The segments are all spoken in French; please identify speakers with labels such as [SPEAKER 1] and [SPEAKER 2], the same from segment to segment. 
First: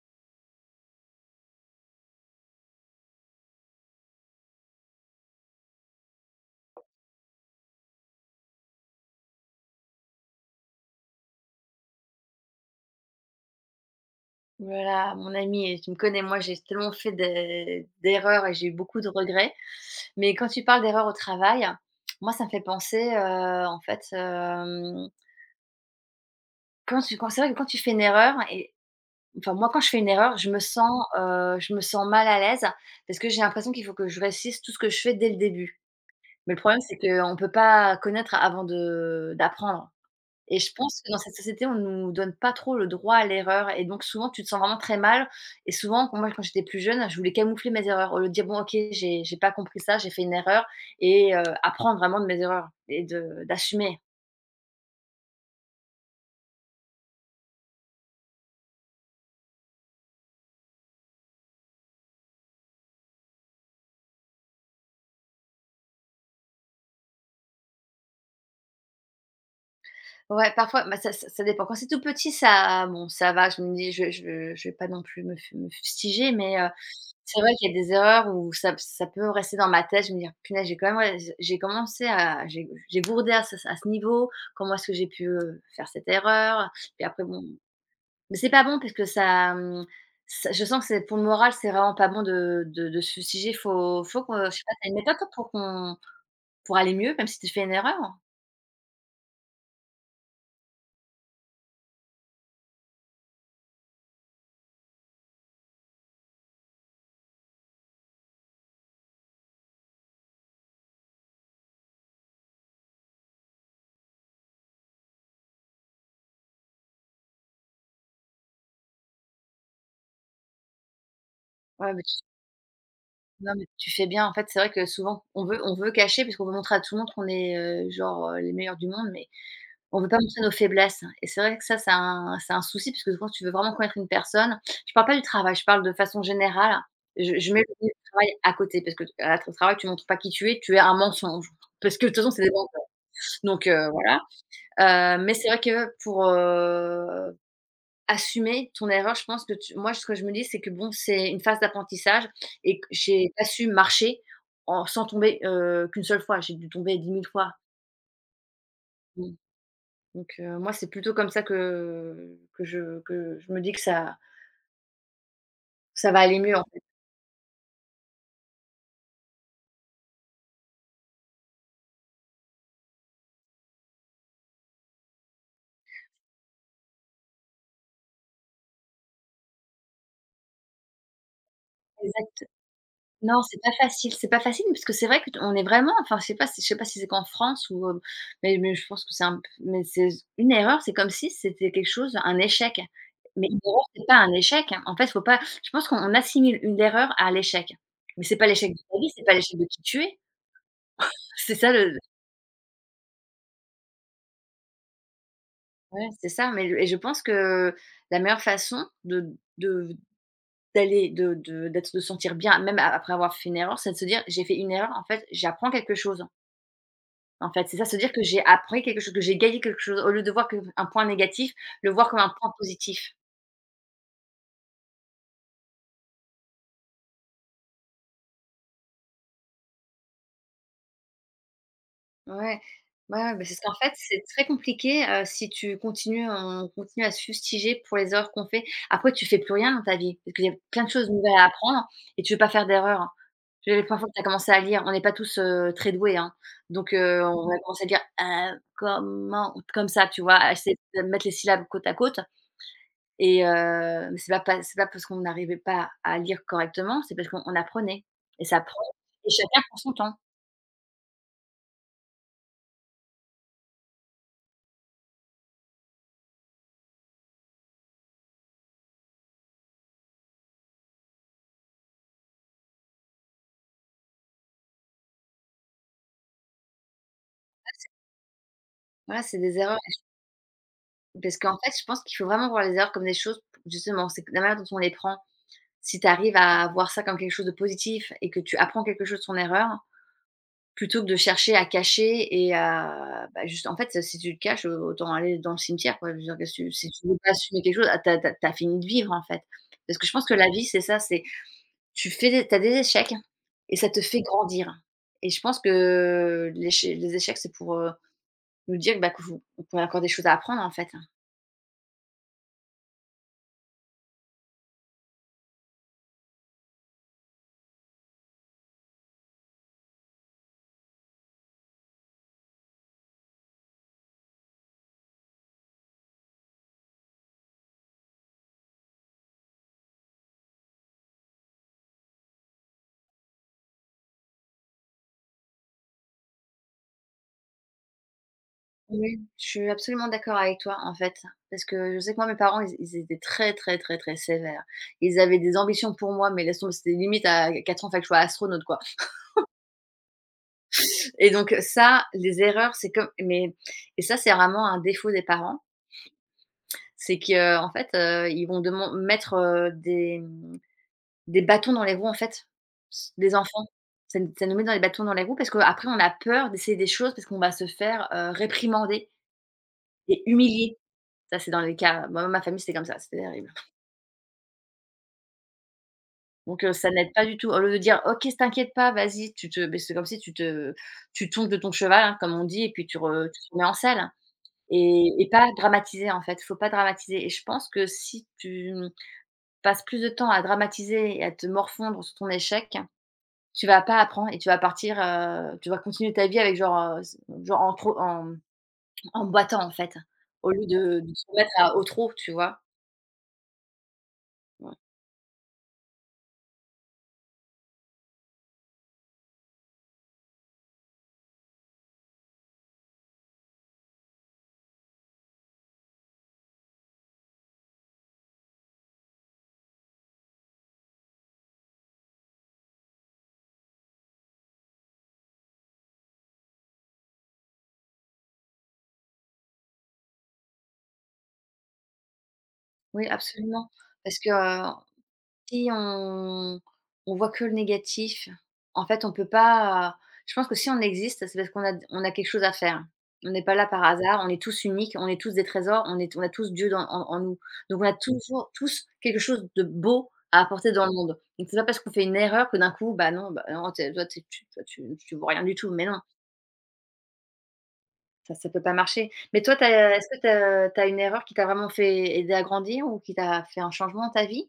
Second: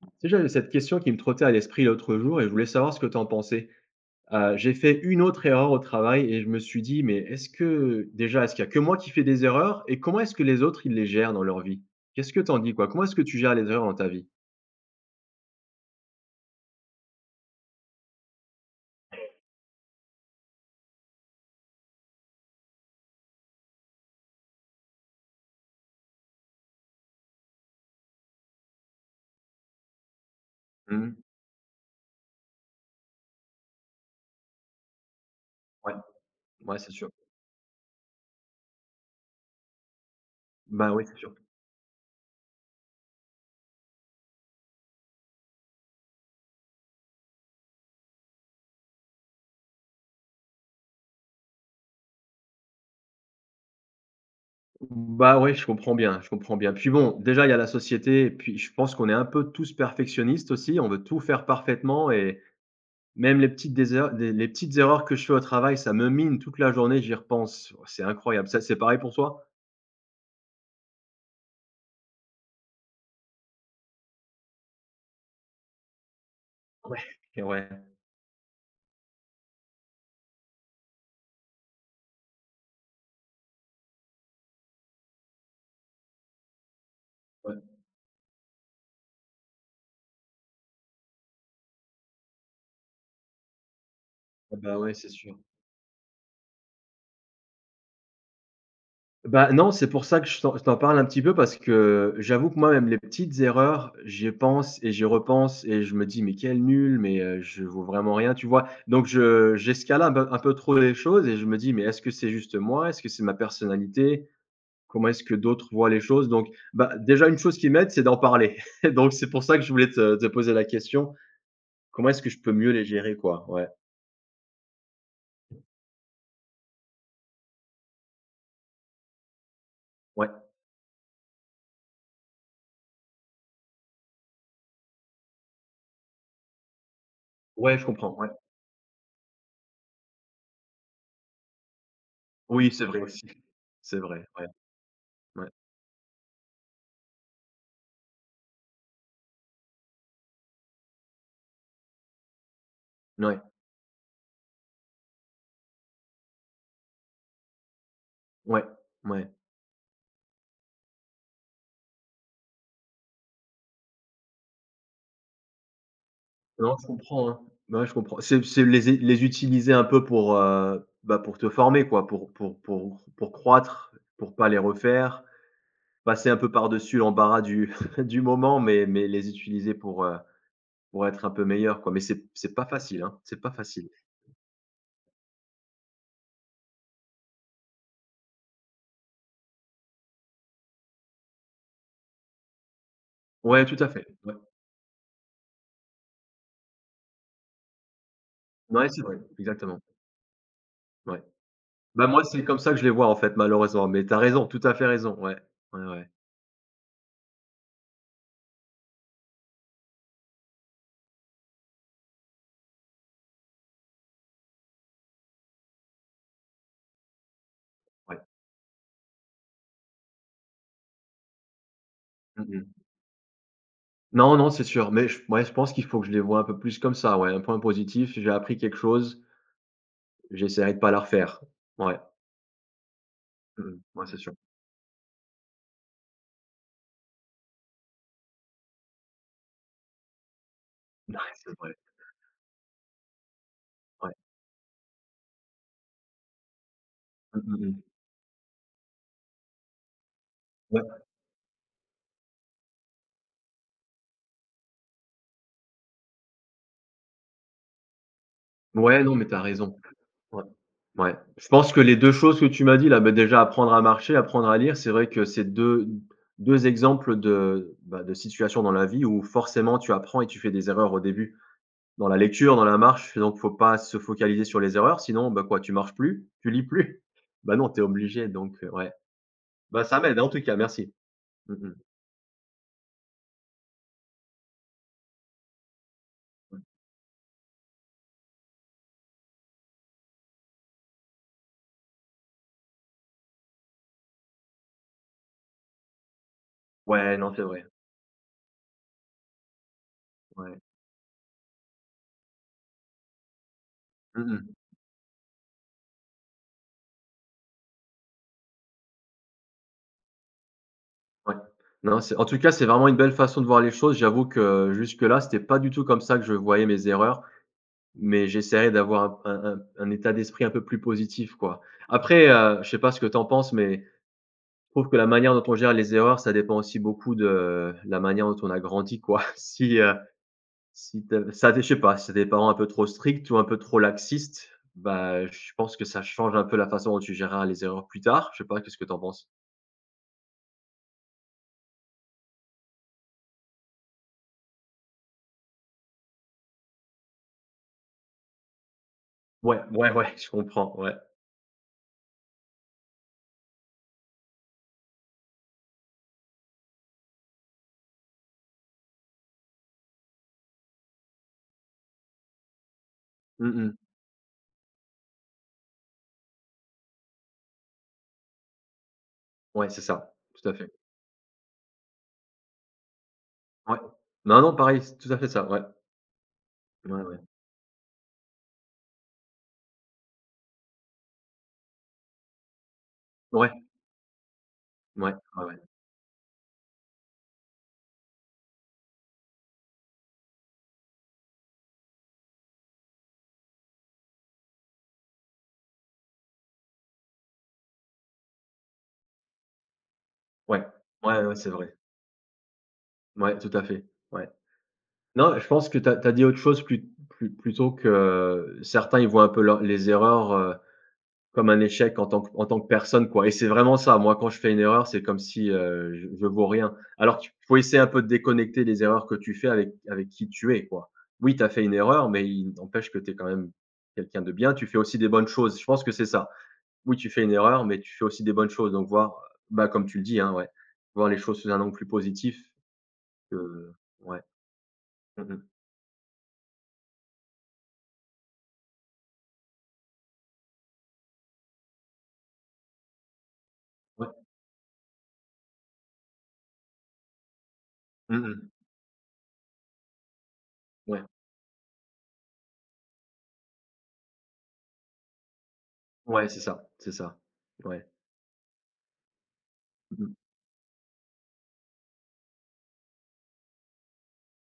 [SPEAKER 1] Tu sais, j'avais cette question qui me trottait à l'esprit l'autre jour et je voulais savoir ce que tu en pensais. J'ai fait une autre erreur au travail et je me suis dit, mais est-ce que déjà, est-ce qu'il y a que moi qui fais des erreurs et comment est-ce que les autres, ils les gèrent dans leur vie? Qu'est-ce que t'en dis, quoi? Comment est-ce que tu gères les erreurs dans ta vie?
[SPEAKER 2] Voilà, mon ami, et tu me connais, moi j'ai tellement fait des d'erreurs et j'ai eu beaucoup de regrets. Mais quand tu parles d'erreurs au travail, moi ça me fait penser, en fait, quand c'est vrai que quand tu fais une erreur et enfin moi quand je fais une erreur, je me sens,
[SPEAKER 1] Mhm.
[SPEAKER 2] heu, je me sens mal à l'aise parce que j'ai l'impression qu'il faut que je réussisse tout ce que je fais dès le début.
[SPEAKER 1] Ouais,
[SPEAKER 2] Mais le
[SPEAKER 1] ouais,
[SPEAKER 2] problème,
[SPEAKER 1] c'est
[SPEAKER 2] c'est
[SPEAKER 1] sûr.
[SPEAKER 2] qu'on ne peut pas connaître avant de d'apprendre. Et je
[SPEAKER 1] Bah
[SPEAKER 2] pense
[SPEAKER 1] oui,
[SPEAKER 2] que
[SPEAKER 1] c'est
[SPEAKER 2] dans
[SPEAKER 1] sûr.
[SPEAKER 2] cette société, on nous donne pas trop le droit à l'erreur et donc souvent, tu te sens vraiment très mal et souvent, moi, quand j'étais plus jeune, je voulais camoufler mes erreurs au lieu de dire: «Bon OK, j'ai pas compris ça, j'ai fait une erreur», et apprendre vraiment de mes erreurs et de d'assumer.
[SPEAKER 1] Bah oui, je comprends bien, je comprends bien. Puis bon, déjà, il y a la société, et puis je pense qu'on est un peu tous perfectionnistes aussi, on veut tout faire parfaitement, et, même les petites erreurs que je fais au travail, ça me mine toute la journée, j'y repense. C'est incroyable. Ça, c'est pareil pour toi?
[SPEAKER 2] Ouais, parfois, bah, ça dépend. Quand c'est tout petit, ça bon, ça va, je me dis: «Je vais pas non plus me fustiger», mais c'est
[SPEAKER 1] Et
[SPEAKER 2] vrai
[SPEAKER 1] ouais.
[SPEAKER 2] qu'il y a des erreurs où ça peut rester dans ma tête. Je me dis, «Punaise, j'ai quand même ré j'ai bourdé à ce niveau. Comment est-ce que j'ai pu faire cette erreur ?» Puis après bon,
[SPEAKER 1] Ouais.
[SPEAKER 2] mais c'est pas bon parce que ça je sens que c'est pour le moral, c'est vraiment pas bon de se fustiger. Faut qu'on, je
[SPEAKER 1] Ah
[SPEAKER 2] sais pas,
[SPEAKER 1] bah,
[SPEAKER 2] tu
[SPEAKER 1] ouais,
[SPEAKER 2] une
[SPEAKER 1] c'est
[SPEAKER 2] méthode toi
[SPEAKER 1] sûr.
[SPEAKER 2] pour aller mieux, même si tu fais une erreur?
[SPEAKER 1] Bah, non, c'est pour ça que je t'en parle un petit peu parce que j'avoue que moi, même les petites erreurs, j'y pense et j'y repense et je me dis: «Mais quel nul, mais je vaux vraiment rien», tu vois? Donc je j'escalade un peu trop les choses et je me dis: «Mais est-ce que c'est juste moi? Est-ce que c'est ma personnalité?» Comment est-ce que d'autres voient les choses? Donc, bah, déjà, une chose qui m'aide, c'est d'en parler. Donc, c'est pour ça que je voulais te poser la question.
[SPEAKER 2] Ouais,
[SPEAKER 1] Comment est-ce que je peux mieux les gérer, quoi?
[SPEAKER 2] non, mais
[SPEAKER 1] Ouais,
[SPEAKER 2] tu fais bien. En fait, c'est vrai que souvent, on veut cacher puisqu'on veut montrer à tout le monde qu'on est genre les meilleurs du monde, mais on veut pas
[SPEAKER 1] ouais,
[SPEAKER 2] montrer nos faiblesses et c'est vrai que ça, c'est un souci puisque quand tu veux vraiment connaître une personne, je parle pas du travail, je parle de façon générale. Je mets
[SPEAKER 1] ouais, je
[SPEAKER 2] le
[SPEAKER 1] comprends, ouais.
[SPEAKER 2] travail à côté parce que t à ton travail, tu montres pas qui tu es un mensonge parce que de toute façon, c'est des
[SPEAKER 1] Oui,
[SPEAKER 2] mensonges,
[SPEAKER 1] c'est vrai aussi.
[SPEAKER 2] donc
[SPEAKER 1] C'est
[SPEAKER 2] voilà
[SPEAKER 1] vrai, ouais,
[SPEAKER 2] mais c'est
[SPEAKER 1] ouais,
[SPEAKER 2] vrai que pour assumer ton erreur, je pense que tu moi, ce que je me dis, c'est que bon, c'est une phase d'apprentissage et que j'ai
[SPEAKER 1] ouais,
[SPEAKER 2] pas su marcher en sans tomber qu'une seule fois. J'ai dû tomber 10 000 fois.
[SPEAKER 1] ouais, ouais.
[SPEAKER 2] Mmh, donc moi, c'est plutôt comme ça que je me dis que ça va aller mieux, en
[SPEAKER 1] Non,
[SPEAKER 2] fait.
[SPEAKER 1] je comprends, hein. Ouais, je comprends. C'est les utiliser un peu pour, bah, pour te former, quoi, pour croître, pour pas les refaire, passer un peu par-dessus l'embarras du du moment, mais les utiliser pour, pour être un peu meilleur quoi, mais c'est pas facile, hein, c'est
[SPEAKER 2] Non,
[SPEAKER 1] pas facile.
[SPEAKER 2] c'est pas facile parce que c'est vrai que t on est vraiment, enfin, je sais pas si c'est qu'en France ou mais je pense que c'est un p mais c'est une erreur, c'est comme si c'était quelque chose, un échec. Mais une
[SPEAKER 1] Ouais, tout
[SPEAKER 2] erreur,
[SPEAKER 1] à fait,
[SPEAKER 2] c'est pas un
[SPEAKER 1] ouais.
[SPEAKER 2] échec, hein. En fait, faut pas je pense qu'on assimile une erreur à l'échec. Mais c'est pas l'échec de
[SPEAKER 1] Ouais,
[SPEAKER 2] ta
[SPEAKER 1] c'est
[SPEAKER 2] vie,
[SPEAKER 1] vrai,
[SPEAKER 2] c'est pas l'échec de
[SPEAKER 1] exactement,
[SPEAKER 2] qui tu es.
[SPEAKER 1] ouais.
[SPEAKER 2] C'est ça le
[SPEAKER 1] Bah, moi, c'est comme ça que je les vois, en fait, malheureusement, mais tu as raison, tout à fait raison, ouais. Ouais,
[SPEAKER 2] ouais,
[SPEAKER 1] ouais,
[SPEAKER 2] c'est ça, mais le et je pense que la meilleure façon de d'aller de d'être de se sentir bien, même a après avoir fait une erreur, c'est de se dire: «J'ai fait une erreur, en fait, j'apprends quelque chose». En fait, c'est ça, se dire
[SPEAKER 1] ouais.
[SPEAKER 2] que j'ai appris quelque chose, que j'ai gagné quelque chose, au lieu de voir comme un point négatif, le voir comme un point
[SPEAKER 1] Mmh.
[SPEAKER 2] positif.
[SPEAKER 1] Non, non, c'est sûr, mais je ouais, je pense qu'il faut que je les vois un peu plus comme ça, ouais. Un point positif, j'ai appris quelque chose, j'essaierai de pas la refaire. Ouais.
[SPEAKER 2] Ouais. Ouais, mais c'est ce qu'en
[SPEAKER 1] Mmh.
[SPEAKER 2] fait,
[SPEAKER 1] Ouais, c'est
[SPEAKER 2] c'est
[SPEAKER 1] sûr.
[SPEAKER 2] très compliqué si tu continues on continue à se fustiger pour les erreurs qu'on fait. Après, tu fais plus rien dans ta vie, parce qu'il y a plein de choses
[SPEAKER 1] Ouais,
[SPEAKER 2] nouvelles à
[SPEAKER 1] c'est vrai,
[SPEAKER 2] apprendre et tu veux pas faire d'erreur. Tu vois, les premières fois que
[SPEAKER 1] ouais.
[SPEAKER 2] tu as commencé à lire, on n'est pas tous très doués, hein. Donc on
[SPEAKER 1] Mmh
[SPEAKER 2] va commencer à
[SPEAKER 1] mh.
[SPEAKER 2] lire comme ça, tu vois? À essayer
[SPEAKER 1] Ouais.
[SPEAKER 2] de mettre les syllabes côte à côte. Et mais c'est pas parce qu'on n'arrivait pas à lire correctement, c'est parce qu'on apprenait et ça prend
[SPEAKER 1] Ouais, non, mais
[SPEAKER 2] et
[SPEAKER 1] tu as
[SPEAKER 2] chacun
[SPEAKER 1] raison.
[SPEAKER 2] prend son temps.
[SPEAKER 1] Ouais. Ouais. Je pense que les 2 choses que tu m'as dit là, bah, déjà apprendre à marcher, apprendre à lire, c'est vrai que c'est deux exemples de, bah, de situations dans la vie où forcément tu apprends et tu fais des erreurs au début. Dans la lecture, dans la marche, donc faut pas se focaliser sur les erreurs, sinon, bah, quoi, tu marches plus, tu lis plus. Bah, non, tu es obligé donc ouais.
[SPEAKER 2] Voilà, c'est des erreurs,
[SPEAKER 1] Bah, ça m'aide en tout cas, merci.
[SPEAKER 2] parce
[SPEAKER 1] Mmh
[SPEAKER 2] qu'en fait,
[SPEAKER 1] mh.
[SPEAKER 2] je pense qu'il faut vraiment voir les erreurs comme des choses, justement, c'est que la manière dont on les prend. Si tu arrives à voir ça comme quelque chose de positif et que tu apprends quelque chose de son erreur, plutôt que de chercher à cacher et à bah, juste en fait, si tu le caches, autant aller dans le cimetière, quoi. Je veux dire, que tu si tu
[SPEAKER 1] Ouais,
[SPEAKER 2] veux pas
[SPEAKER 1] non, c'est
[SPEAKER 2] assumer
[SPEAKER 1] vrai.
[SPEAKER 2] quelque chose, ah, tu fini de vivre, en fait. Parce que je pense que la
[SPEAKER 1] Ouais.
[SPEAKER 2] vie, c'est ça, c'est Tu fais des échecs et ça te fait
[SPEAKER 1] Mmh mh.
[SPEAKER 2] grandir et je pense que l'éche les échecs, c'est pour nous dire, bah, que vous qu'on a encore des choses à apprendre, en fait.
[SPEAKER 1] Ouais. Non, c'est en tout cas, c'est vraiment une belle façon de voir les choses. J'avoue que jusque là, c'était pas du tout comme ça que je voyais mes erreurs. Mais j'essaierai d'avoir un état d'esprit un peu plus positif, quoi. Après, je sais pas ce que tu en penses, mais je trouve que la manière dont on gère les erreurs, ça dépend aussi beaucoup de la manière dont on a grandi, quoi. Si, heu, si tu ça je sais pas, si tu des parents un peu trop stricts ou un peu trop laxistes, bah, je pense que ça change un peu la façon dont tu géreras les erreurs plus tard. Je sais pas, qu'est-ce que tu en
[SPEAKER 2] Oui,
[SPEAKER 1] penses?
[SPEAKER 2] je suis absolument d'accord avec toi, en fait, parce que je sais que moi, mes parents, ils étaient très, très, très, très sévères. Ils avaient des ambitions pour moi, mais laisse tomber, c'était limite à 4 ans, il fallait que je sois astronaute, quoi,
[SPEAKER 1] Ouais, ouais, ouais, je comprends, ouais.
[SPEAKER 2] et donc ça, les erreurs, c'est comme mais et ça, c'est vraiment un défaut des parents, c'est qu'en fait ils vont deman mettre des bâtons dans les roues, en fait, s des
[SPEAKER 1] Mmh
[SPEAKER 2] enfants.
[SPEAKER 1] mh.
[SPEAKER 2] Ça nous met dans les bâtons dans les roues parce qu'après on a peur d'essayer des choses parce qu'on va se faire réprimander
[SPEAKER 1] Ouais, c'est ça,
[SPEAKER 2] et
[SPEAKER 1] tout à fait.
[SPEAKER 2] humilier. Ça, c'est dans les cas moi, ma famille, c'était comme ça, c'était terrible.
[SPEAKER 1] Ouais. Non, non, pareil, c'est tout à fait ça, ouais.
[SPEAKER 2] Donc ça
[SPEAKER 1] Ouais,
[SPEAKER 2] n'aide
[SPEAKER 1] ouais.
[SPEAKER 2] pas du tout. Au lieu de dire: «OK, t'inquiète pas, vas-y», c'est comme si tu tombes de ton cheval, hein, comme on dit, et puis tu
[SPEAKER 1] Ouais,
[SPEAKER 2] te remets en selle, hein, et
[SPEAKER 1] ouais,
[SPEAKER 2] et
[SPEAKER 1] ouais,
[SPEAKER 2] pas
[SPEAKER 1] ouais.
[SPEAKER 2] dramatiser, en fait. Faut pas dramatiser et je pense que si tu passes plus de temps à dramatiser et à te morfondre sur ton échec. Tu vas pas apprendre et tu vas partir tu vas continuer ta vie avec genre, s genre en trop en en boitant, en fait, au lieu
[SPEAKER 1] Ouais.
[SPEAKER 2] de
[SPEAKER 1] Ouais,
[SPEAKER 2] se
[SPEAKER 1] ouais, c'est
[SPEAKER 2] mettre à
[SPEAKER 1] vrai.
[SPEAKER 2] au trot, tu vois?
[SPEAKER 1] Ouais, tout à fait. Ouais.
[SPEAKER 2] Ouais.
[SPEAKER 1] Non, je pense que tu as dit autre chose plus plus plutôt que certains, ils voient un peu leurs les erreurs, comme un échec en tant que personne, quoi et c'est vraiment ça. Moi, quand je fais une erreur, c'est comme si, je vaux rien. Alors qu'il faut essayer un peu de déconnecter les erreurs que tu fais avec qui tu es, quoi. Oui, tu as fait une erreur, mais il n'empêche que tu es quand même quelqu'un de bien. Tu fais aussi des bonnes choses. Je pense que c'est ça. Oui, tu fais une erreur, mais tu fais aussi des bonnes choses. Donc voir, bah, comme tu le dis, hein, ouais, voir les choses sous un angle plus positif
[SPEAKER 2] Oui,
[SPEAKER 1] que
[SPEAKER 2] absolument. Parce
[SPEAKER 1] ouais.
[SPEAKER 2] que, heu
[SPEAKER 1] Mmh.
[SPEAKER 2] Si on voit que le négatif, en fait, on peut pas, je pense que si on existe, c'est parce qu'on a quelque chose à faire. On n'est pas là par
[SPEAKER 1] Ouais.
[SPEAKER 2] hasard, on est tous uniques, on est tous des trésors, on a tous Dieu dans en en nous. Donc on a
[SPEAKER 1] Mmh mh.
[SPEAKER 2] toujours tous quelque chose de beau à apporter dans le
[SPEAKER 1] Ouais.
[SPEAKER 2] monde. Donc c'est pas parce qu'on fait une erreur que d'un coup, bah, non, tu toi, tu es tu toi, tu vaux rien du tout, mais non,
[SPEAKER 1] Ouais, c'est ça, c'est ça. Ouais.
[SPEAKER 2] ça peut pas marcher. Mais toi, t'as est-ce
[SPEAKER 1] Mmh.
[SPEAKER 2] que tu as une erreur qui t'a vraiment fait aider à grandir ou qui t'a fait un changement dans ta vie?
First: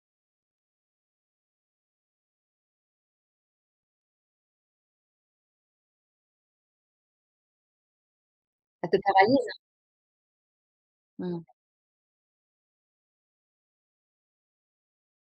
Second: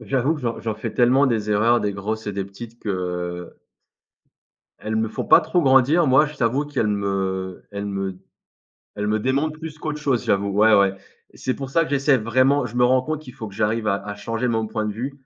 [SPEAKER 1] J'avoue que j'en fais tellement des erreurs, des grosses et des petites qu'elles me font pas trop grandir. Moi, je t'avoue qu'elles me elles me
[SPEAKER 2] Ça te
[SPEAKER 1] elles me
[SPEAKER 2] paralyse?
[SPEAKER 1] démontent plus qu'autre chose, j'avoue. Ouais, ouais.
[SPEAKER 2] Mmh.
[SPEAKER 1] C'est pour ça que j'essaie vraiment je me rends compte qu'il faut que j'arrive à changer mon point de vue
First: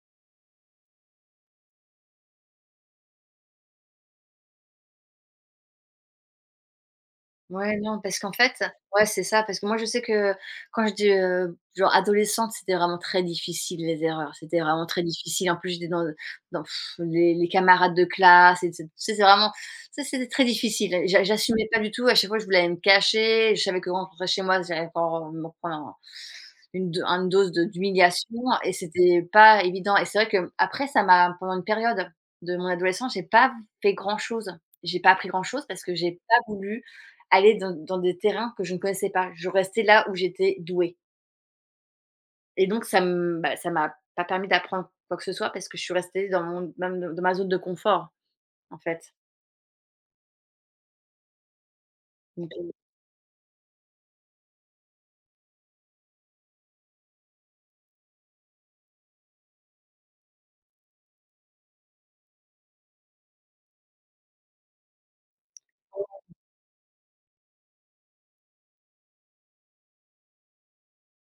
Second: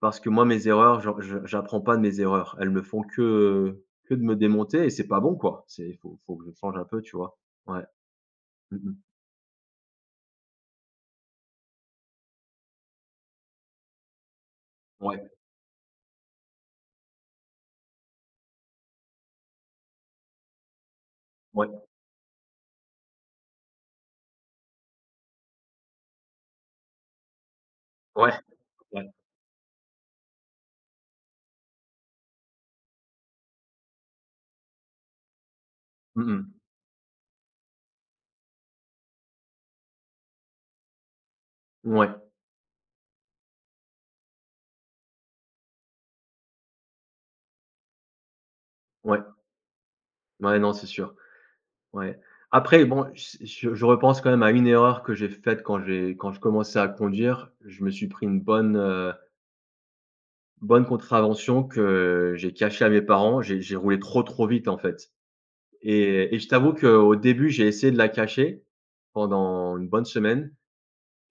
[SPEAKER 1] parce que moi, mes erreurs, j'apprends pas de mes erreurs. Elles me font que de me démonter et c'est pas bon, quoi. C'est il faut faut que je change un peu, tu vois?
[SPEAKER 2] Ouais,
[SPEAKER 1] Ouais.
[SPEAKER 2] non, parce qu'en fait,
[SPEAKER 1] Mmh mh.
[SPEAKER 2] ouais, c'est ça, parce que moi, je sais que quand je dis genre adolescente, c'était vraiment très difficile, les erreurs, c'était vraiment très
[SPEAKER 1] Ouais,
[SPEAKER 2] difficile. En plus, j'étais dans les camarades de classe et tu sais, c'est vraiment ça, c'était très difficile,
[SPEAKER 1] ouais,
[SPEAKER 2] j'assumais pas du tout. À chaque fois, je voulais me cacher, je savais que quand je rentrer chez moi, j'allais encore me prendre une dose de d'humiliation
[SPEAKER 1] ouais,
[SPEAKER 2] et
[SPEAKER 1] ouais.
[SPEAKER 2] c'était pas évident et c'est vrai que après ça m'a pendant une période de mon adolescence, j'ai pas fait grand chose. J'ai pas appris grand chose parce que j'ai
[SPEAKER 1] Mmh
[SPEAKER 2] pas
[SPEAKER 1] mh.
[SPEAKER 2] voulu aller dans des terrains que je ne connaissais pas. Je restais là où j'étais douée
[SPEAKER 1] Ouais,
[SPEAKER 2] et donc ça me bah, ça m'a pas permis d'apprendre quoi que ce soit parce que je suis restée dans mon même dans dans ma zone de confort, en fait.
[SPEAKER 1] ouais. Ouais, non, c'est sûr. Ouais.
[SPEAKER 2] Donc
[SPEAKER 1] Après, bon, je repense quand même à une erreur que j'ai faite quand je commençais à conduire. Je me suis pris une bonne contravention que j'ai cachée à mes parents. J'ai roulé trop, trop vite, en fait et je t'avoue qu'au début, j'ai essayé de la cacher pendant une bonne semaine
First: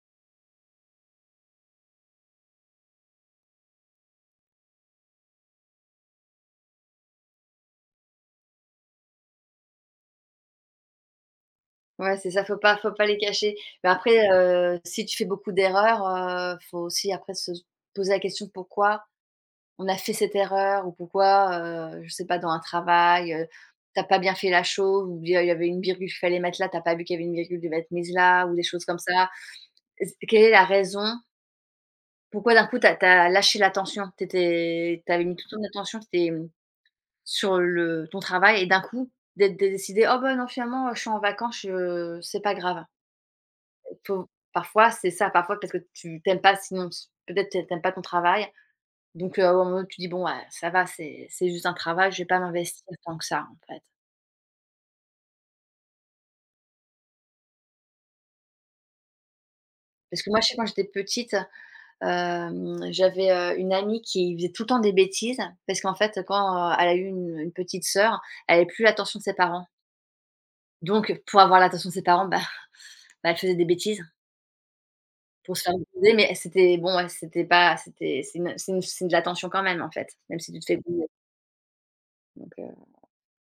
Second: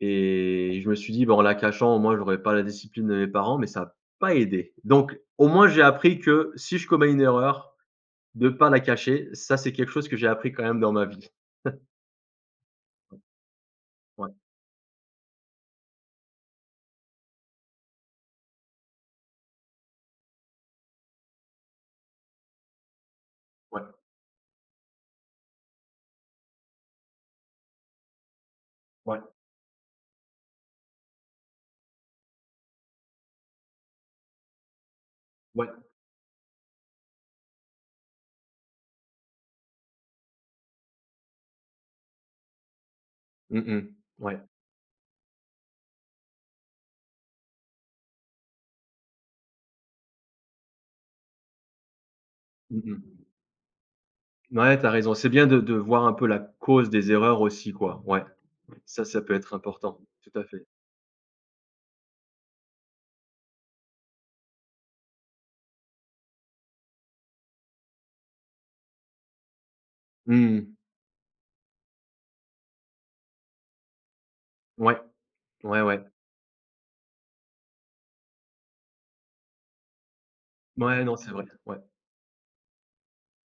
[SPEAKER 1] et je me suis dit: bon en la cachant, au moins, j'aurais pas la discipline de mes parents», mais ça a pas aidé. Donc au moins, j'ai appris que si je commets une erreur, de pas la cacher. Ça, c'est quelque chose que j'ai appris quand même dans ma vie.
[SPEAKER 2] ouais, c'est ça, faut pas les cacher. Mais après
[SPEAKER 1] Ouais,
[SPEAKER 2] si tu fais beaucoup d'erreurs faut aussi après se poser la question pourquoi on a fait cette erreur ou pourquoi je sais pas, dans un travail
[SPEAKER 1] ouais.
[SPEAKER 2] tu pas bien fait la chose ou il y avait une virgule qu'il fallait mettre là, t'as pas vu qu'il y avait une virgule qui devait être mise là ou des choses comme
[SPEAKER 1] Ouais,
[SPEAKER 2] ça. Est-ce quelle est la raison pourquoi d'un coup tu lâché l'attention? Tu étais mis toute ton
[SPEAKER 1] ouais.
[SPEAKER 2] attention, tu sur le ton travail et d'un coup, d'être dé décidé: «Oh ben non finalement, je suis en vacances, je c'est pas grave».
[SPEAKER 1] Mmh mh.
[SPEAKER 2] Faut
[SPEAKER 1] Ouais.
[SPEAKER 2] parfois c'est ça, parfois parce que tu t'aimes pas sinon s peut-être tu pas ton travail donc au moment où tu dis: «Bon, ouais, ça va, c'est juste un travail, je vais pas
[SPEAKER 1] Mmh
[SPEAKER 2] m'investir
[SPEAKER 1] mh.
[SPEAKER 2] tant que ça, en fait».
[SPEAKER 1] Ouais, tu as raison. C'est bien de voir un peu la cause des erreurs aussi, quoi. Ouais. Ça peut être important.
[SPEAKER 2] Parce que
[SPEAKER 1] Tout
[SPEAKER 2] moi,
[SPEAKER 1] à
[SPEAKER 2] je sais
[SPEAKER 1] fait.
[SPEAKER 2] quand j'étais petite, j'avais, une amie qui faisait tout le temps des bêtises parce qu'en fait, quand, elle a eu une petite sœur, elle avait plus l'attention de ses parents.
[SPEAKER 1] Mmh.
[SPEAKER 2] Donc pour avoir l'attention de ses parents, bah, elle faisait des bêtises
[SPEAKER 1] Ouais.
[SPEAKER 2] pour se faire
[SPEAKER 1] Ouais, ouais.
[SPEAKER 2] gronder, mais c'était bon, ouais, c'était pas c'était c'est une c'est de l'attention quand même, en fait, même si tu te fais
[SPEAKER 1] Ouais,
[SPEAKER 2] gronder,
[SPEAKER 1] non, c'est vrai. Ouais.
[SPEAKER 2] donc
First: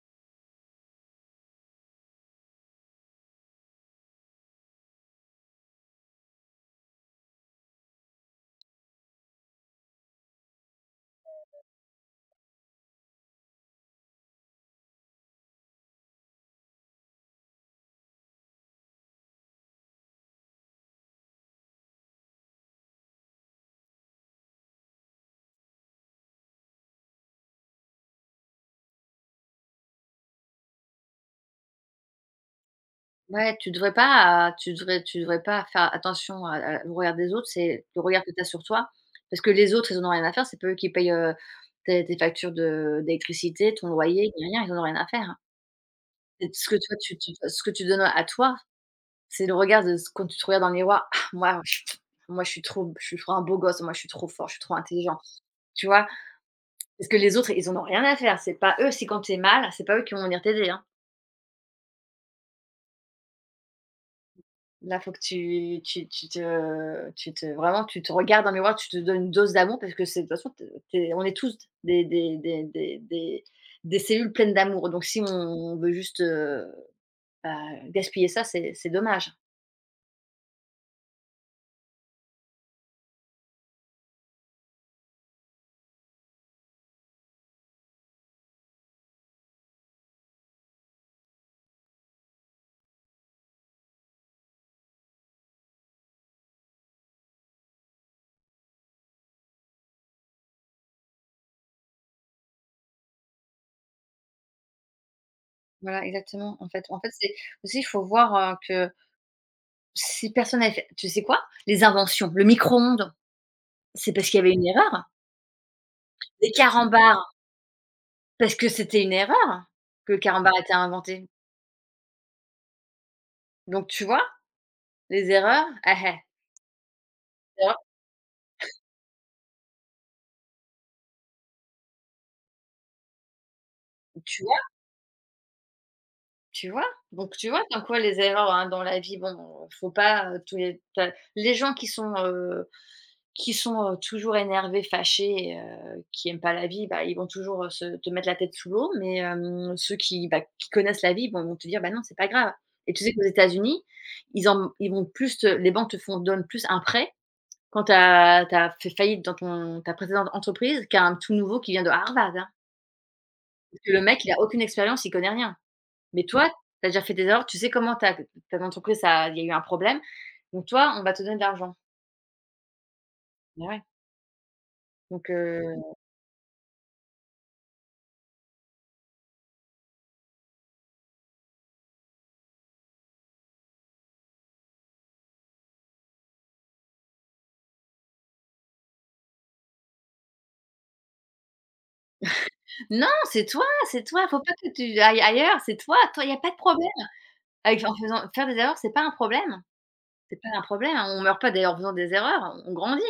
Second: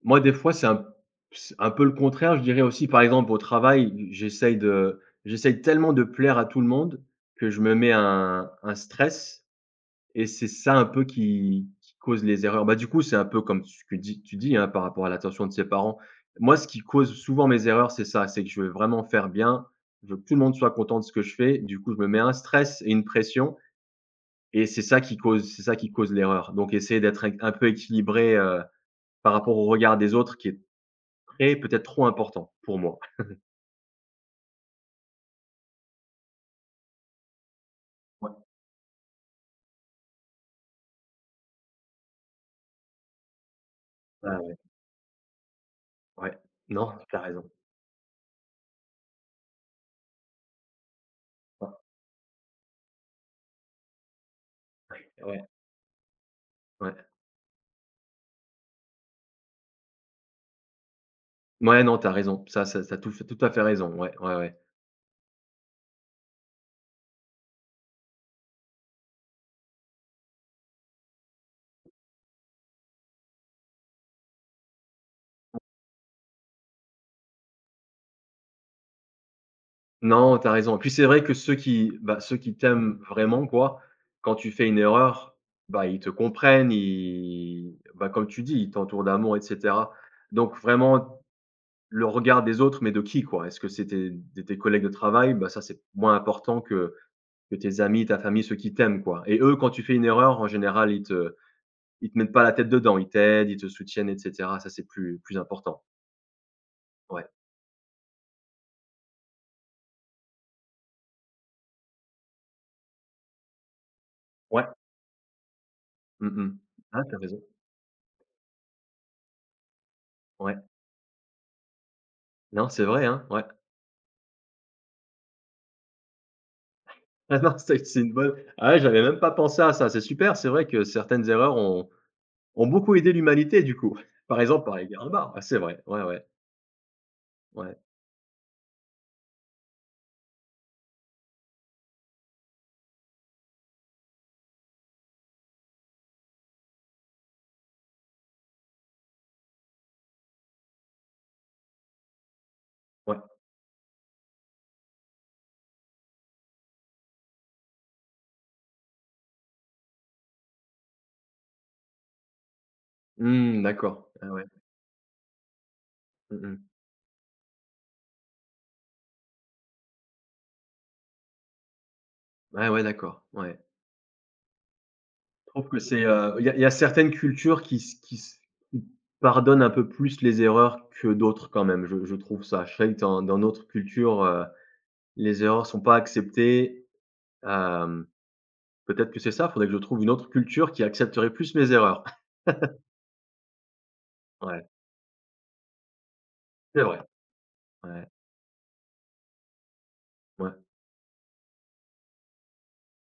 [SPEAKER 1] Moi, des fois, c'est un peu le contraire. Je dirais aussi, par exemple, au travail, j'essaye tellement de plaire à tout le monde que je me mets un stress. Et c'est ça un peu qui cause les erreurs. Bah, du coup, c'est un peu comme ce que dis tu dis, hein, par rapport à l'attention de ses parents. Moi, ce qui cause souvent mes erreurs, c'est ça, c'est que je veux vraiment faire bien, je veux que tout le monde soit content de ce que je fais. Du coup, je me mets un stress et une pression et c'est ça qui cause l'erreur. Donc essayer d'être un peu équilibré, par rapport au regard des autres qui est très peut-être trop important pour moi.
[SPEAKER 2] ouais, tu devrais pas tu devrais pas faire attention à au regard des autres, c'est le regard que
[SPEAKER 1] Ouais,
[SPEAKER 2] tu as sur toi, parce que les autres, ils en ont rien à faire, c'est pas eux qui payent, tes factures de d'électricité, ton
[SPEAKER 1] ouais,
[SPEAKER 2] loyer, ni
[SPEAKER 1] ouais,
[SPEAKER 2] rien, ils en ont rien à faire, hein.
[SPEAKER 1] ouais.
[SPEAKER 2] Ce que
[SPEAKER 1] Non,
[SPEAKER 2] toi tu
[SPEAKER 1] t'as
[SPEAKER 2] tu
[SPEAKER 1] raison.
[SPEAKER 2] ce que tu donnes à toi, c'est le regard de ce quand tu te regardes dans le miroir: «Ah
[SPEAKER 1] Ouais,
[SPEAKER 2] moi je suis trop un beau gosse, moi je suis trop fort, je suis trop intelligent»,
[SPEAKER 1] ouais,
[SPEAKER 2] tu vois? Parce
[SPEAKER 1] ouais.
[SPEAKER 2] que les autres, ils en ont rien à faire, c'est pas eux si quand t'es mal, c'est pas eux qui vont venir t'aider, hein.
[SPEAKER 1] Ouais, non, t'as raison. Ça ça tu tout tout à fait raison. Ouais, ouais, ouais.
[SPEAKER 2] Là, faut que tu te vraiment, tu te regardes dans le miroir, tu te donnes une dose d'amour parce que c'est de toute façon, tu es on est tous des des cellules pleines d'amour, donc si on veut juste, bah, gaspiller ça, c'est dommage.
[SPEAKER 1] Non, t'as raison. Et puis c'est vrai que ceux qui bah, ceux qui t'aiment vraiment quoi, quand tu fais une erreur, bah, ils te comprennent, ils bah, comme tu dis, ils t'entourent d'amour et cetera. Donc vraiment le regard des autres, mais de qui quoi? Est-ce que c'est tes de tes collègues de travail? Bah, ça, c'est moins important que tes amis, ta famille, ceux qui t'aiment quoi. Et eux, quand tu fais une erreur, en général, ils te mettent pas la tête dedans. Ils t'aident, ils te soutiennent et cetera. Ça, c'est plus important.
[SPEAKER 2] Voilà, exactement. En fait,
[SPEAKER 1] Ouais.
[SPEAKER 2] c'est aussi, il faut voir, que si personne avait fait tu sais quoi? Les inventions, le micro-ondes, c'est parce qu'il y avait
[SPEAKER 1] Ouais.
[SPEAKER 2] une erreur.
[SPEAKER 1] Mmh mh.
[SPEAKER 2] Les
[SPEAKER 1] Ah, tu
[SPEAKER 2] carambars,
[SPEAKER 1] raison.
[SPEAKER 2] parce que c'était une erreur que le carambar
[SPEAKER 1] Ouais.
[SPEAKER 2] a été inventé.
[SPEAKER 1] Non, c'est vrai, hein? Ouais.
[SPEAKER 2] Donc tu vois? Les erreurs,
[SPEAKER 1] Ah non,
[SPEAKER 2] erreurs,
[SPEAKER 1] c'est une bonne ah ouais, j'avais même pas pensé à ça, c'est super. C'est vrai que certaines erreurs ont beaucoup aidé l'humanité du coup. Par
[SPEAKER 2] tu vois?
[SPEAKER 1] exemple, par les guerres barbares, ouais, c'est vrai. Ouais, ouais,
[SPEAKER 2] Tu vois? Donc tu vois
[SPEAKER 1] ouais,
[SPEAKER 2] comme quoi les erreurs, hein, dans la vie, bon, faut pas, tous les ta les gens qui sont, qui sont, toujours énervés, fâchés et qui aiment pas la vie, bah, ils vont toujours, se te mettre la tête sous l'eau, mais ceux qui, bah, qui connaissent la vie vont te dire: «Bah non, c'est pas grave», et tu sais
[SPEAKER 1] ouais.
[SPEAKER 2] qu'aux États-Unis, ils en ils vont plus te les banques te font donnent plus un prêt quand tu as fait faillite dans ton ta précédente entreprise qu'un tout nouveau qui vient de Harvard, hein.
[SPEAKER 1] Mmh,
[SPEAKER 2] Parce que le
[SPEAKER 1] d'accord.
[SPEAKER 2] mec,
[SPEAKER 1] Ah
[SPEAKER 2] il a
[SPEAKER 1] ouais.
[SPEAKER 2] aucune expérience, il connaît rien. Mais
[SPEAKER 1] Mmh
[SPEAKER 2] toi,
[SPEAKER 1] mh.
[SPEAKER 2] tu as déjà fait des erreurs, tu sais comment ta entreprise, ça il y a eu un problème, donc toi, on va te donner de l'argent.
[SPEAKER 1] Ouais, ouais, d'accord, ouais.
[SPEAKER 2] Bah ouais, donc
[SPEAKER 1] Je
[SPEAKER 2] heu.
[SPEAKER 1] trouve que c'est, il y a certaines cultures qui pardonnent un peu plus les erreurs que d'autres quand même, je trouve ça. Je sais que dans d'autres cultures, les erreurs sont pas acceptées. Hem, peut-être que c'est ça, faudrait que je trouve une autre culture qui accepterait plus mes erreurs.
[SPEAKER 2] Non, c'est toi, faut pas
[SPEAKER 1] Ouais,
[SPEAKER 2] que tu ailles ailleurs, c'est toi, toi, il y a pas de
[SPEAKER 1] c'est
[SPEAKER 2] problème.
[SPEAKER 1] vrai.
[SPEAKER 2] Avec en
[SPEAKER 1] Ouais.
[SPEAKER 2] faisant faire des erreurs, c'est pas un problème, c'est pas
[SPEAKER 1] Ouais.
[SPEAKER 2] un problème, hein. On meurt pas d'ailleurs en faisant des erreurs, on grandit.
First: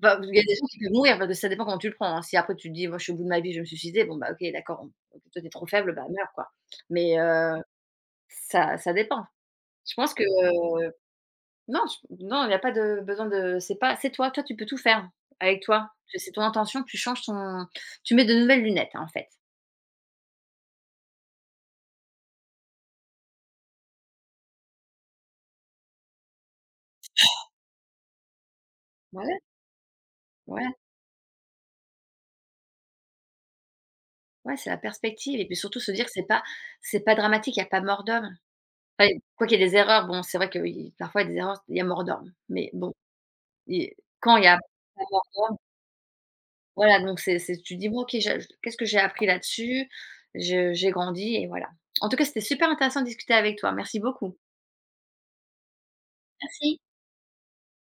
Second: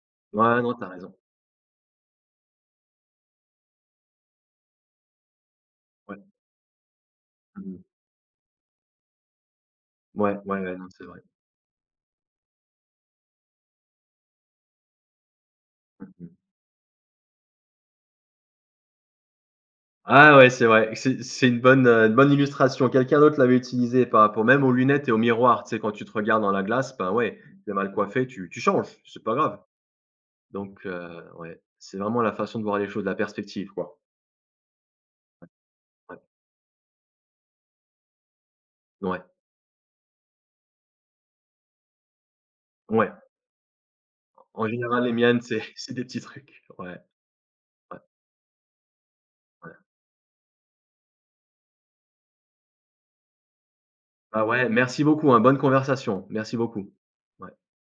[SPEAKER 2] Bah, il y a des
[SPEAKER 1] Ouais,
[SPEAKER 2] gens
[SPEAKER 1] non,
[SPEAKER 2] qui
[SPEAKER 1] t'as
[SPEAKER 2] peuvent
[SPEAKER 1] raison.
[SPEAKER 2] mourir, parce que ça dépend comment tu le prends, hein. Si après tu te dis: «Moi, je suis au bout de ma vie, je vais me suicider», bon, bah, OK, d'accord, on toi, t'es trop faible, bah,
[SPEAKER 1] Ouais.
[SPEAKER 2] meurs, quoi. Mais
[SPEAKER 1] Mmh.
[SPEAKER 2] ça dépend. Je pense que,
[SPEAKER 1] Ouais, ouais, ouais, non, c'est vrai.
[SPEAKER 2] non, je non, il y a pas de besoin de c'est pas c'est toi, toi, tu peux tout faire avec toi.
[SPEAKER 1] Mmh mmh.
[SPEAKER 2] C'est ton intention, tu changes ton tu mets de nouvelles lunettes, hein, en fait.
[SPEAKER 1] Ah ouais, c'est vrai. C'est une bonne illustration. Quelqu'un d'autre l'avait utilisé par rapport même aux lunettes et au miroir. Tu sais, quand tu te regardes dans la glace, ben ouais, si t'es mal coiffé, tu changes, c'est pas
[SPEAKER 2] Voilà,
[SPEAKER 1] grave.
[SPEAKER 2] ouais.
[SPEAKER 1] Donc ouais, c'est vraiment la façon de voir les choses, la perspective, quoi.
[SPEAKER 2] Ouais, c'est la perspective et puis surtout se dire que
[SPEAKER 1] Ouais,
[SPEAKER 2] c'est pas dramatique, il y a pas mort d'homme. Enfin,
[SPEAKER 1] ouais,
[SPEAKER 2] quoi qu'il y ait des erreurs, bon, c'est vrai que oui, parfois il y a des erreurs, il y a mort d'homme, mais bon,
[SPEAKER 1] ouais.
[SPEAKER 2] et quand il y a
[SPEAKER 1] En général,
[SPEAKER 2] pas
[SPEAKER 1] les
[SPEAKER 2] mort,
[SPEAKER 1] miennes, c'est c'est des petits trucs. Ouais,
[SPEAKER 2] voilà, donc c'est tu te dis:
[SPEAKER 1] ouais,
[SPEAKER 2] «Bon OK, j'ai qu'est-ce que j'ai appris
[SPEAKER 1] ouais.
[SPEAKER 2] là-dessus? Je j'ai grandi» et voilà. En tout cas, c'était super intéressant de discuter avec toi. Merci beaucoup.
[SPEAKER 1] Bah ouais, merci beaucoup, hein, bonne conversation. Merci
[SPEAKER 2] Merci.
[SPEAKER 1] beaucoup. Ouais.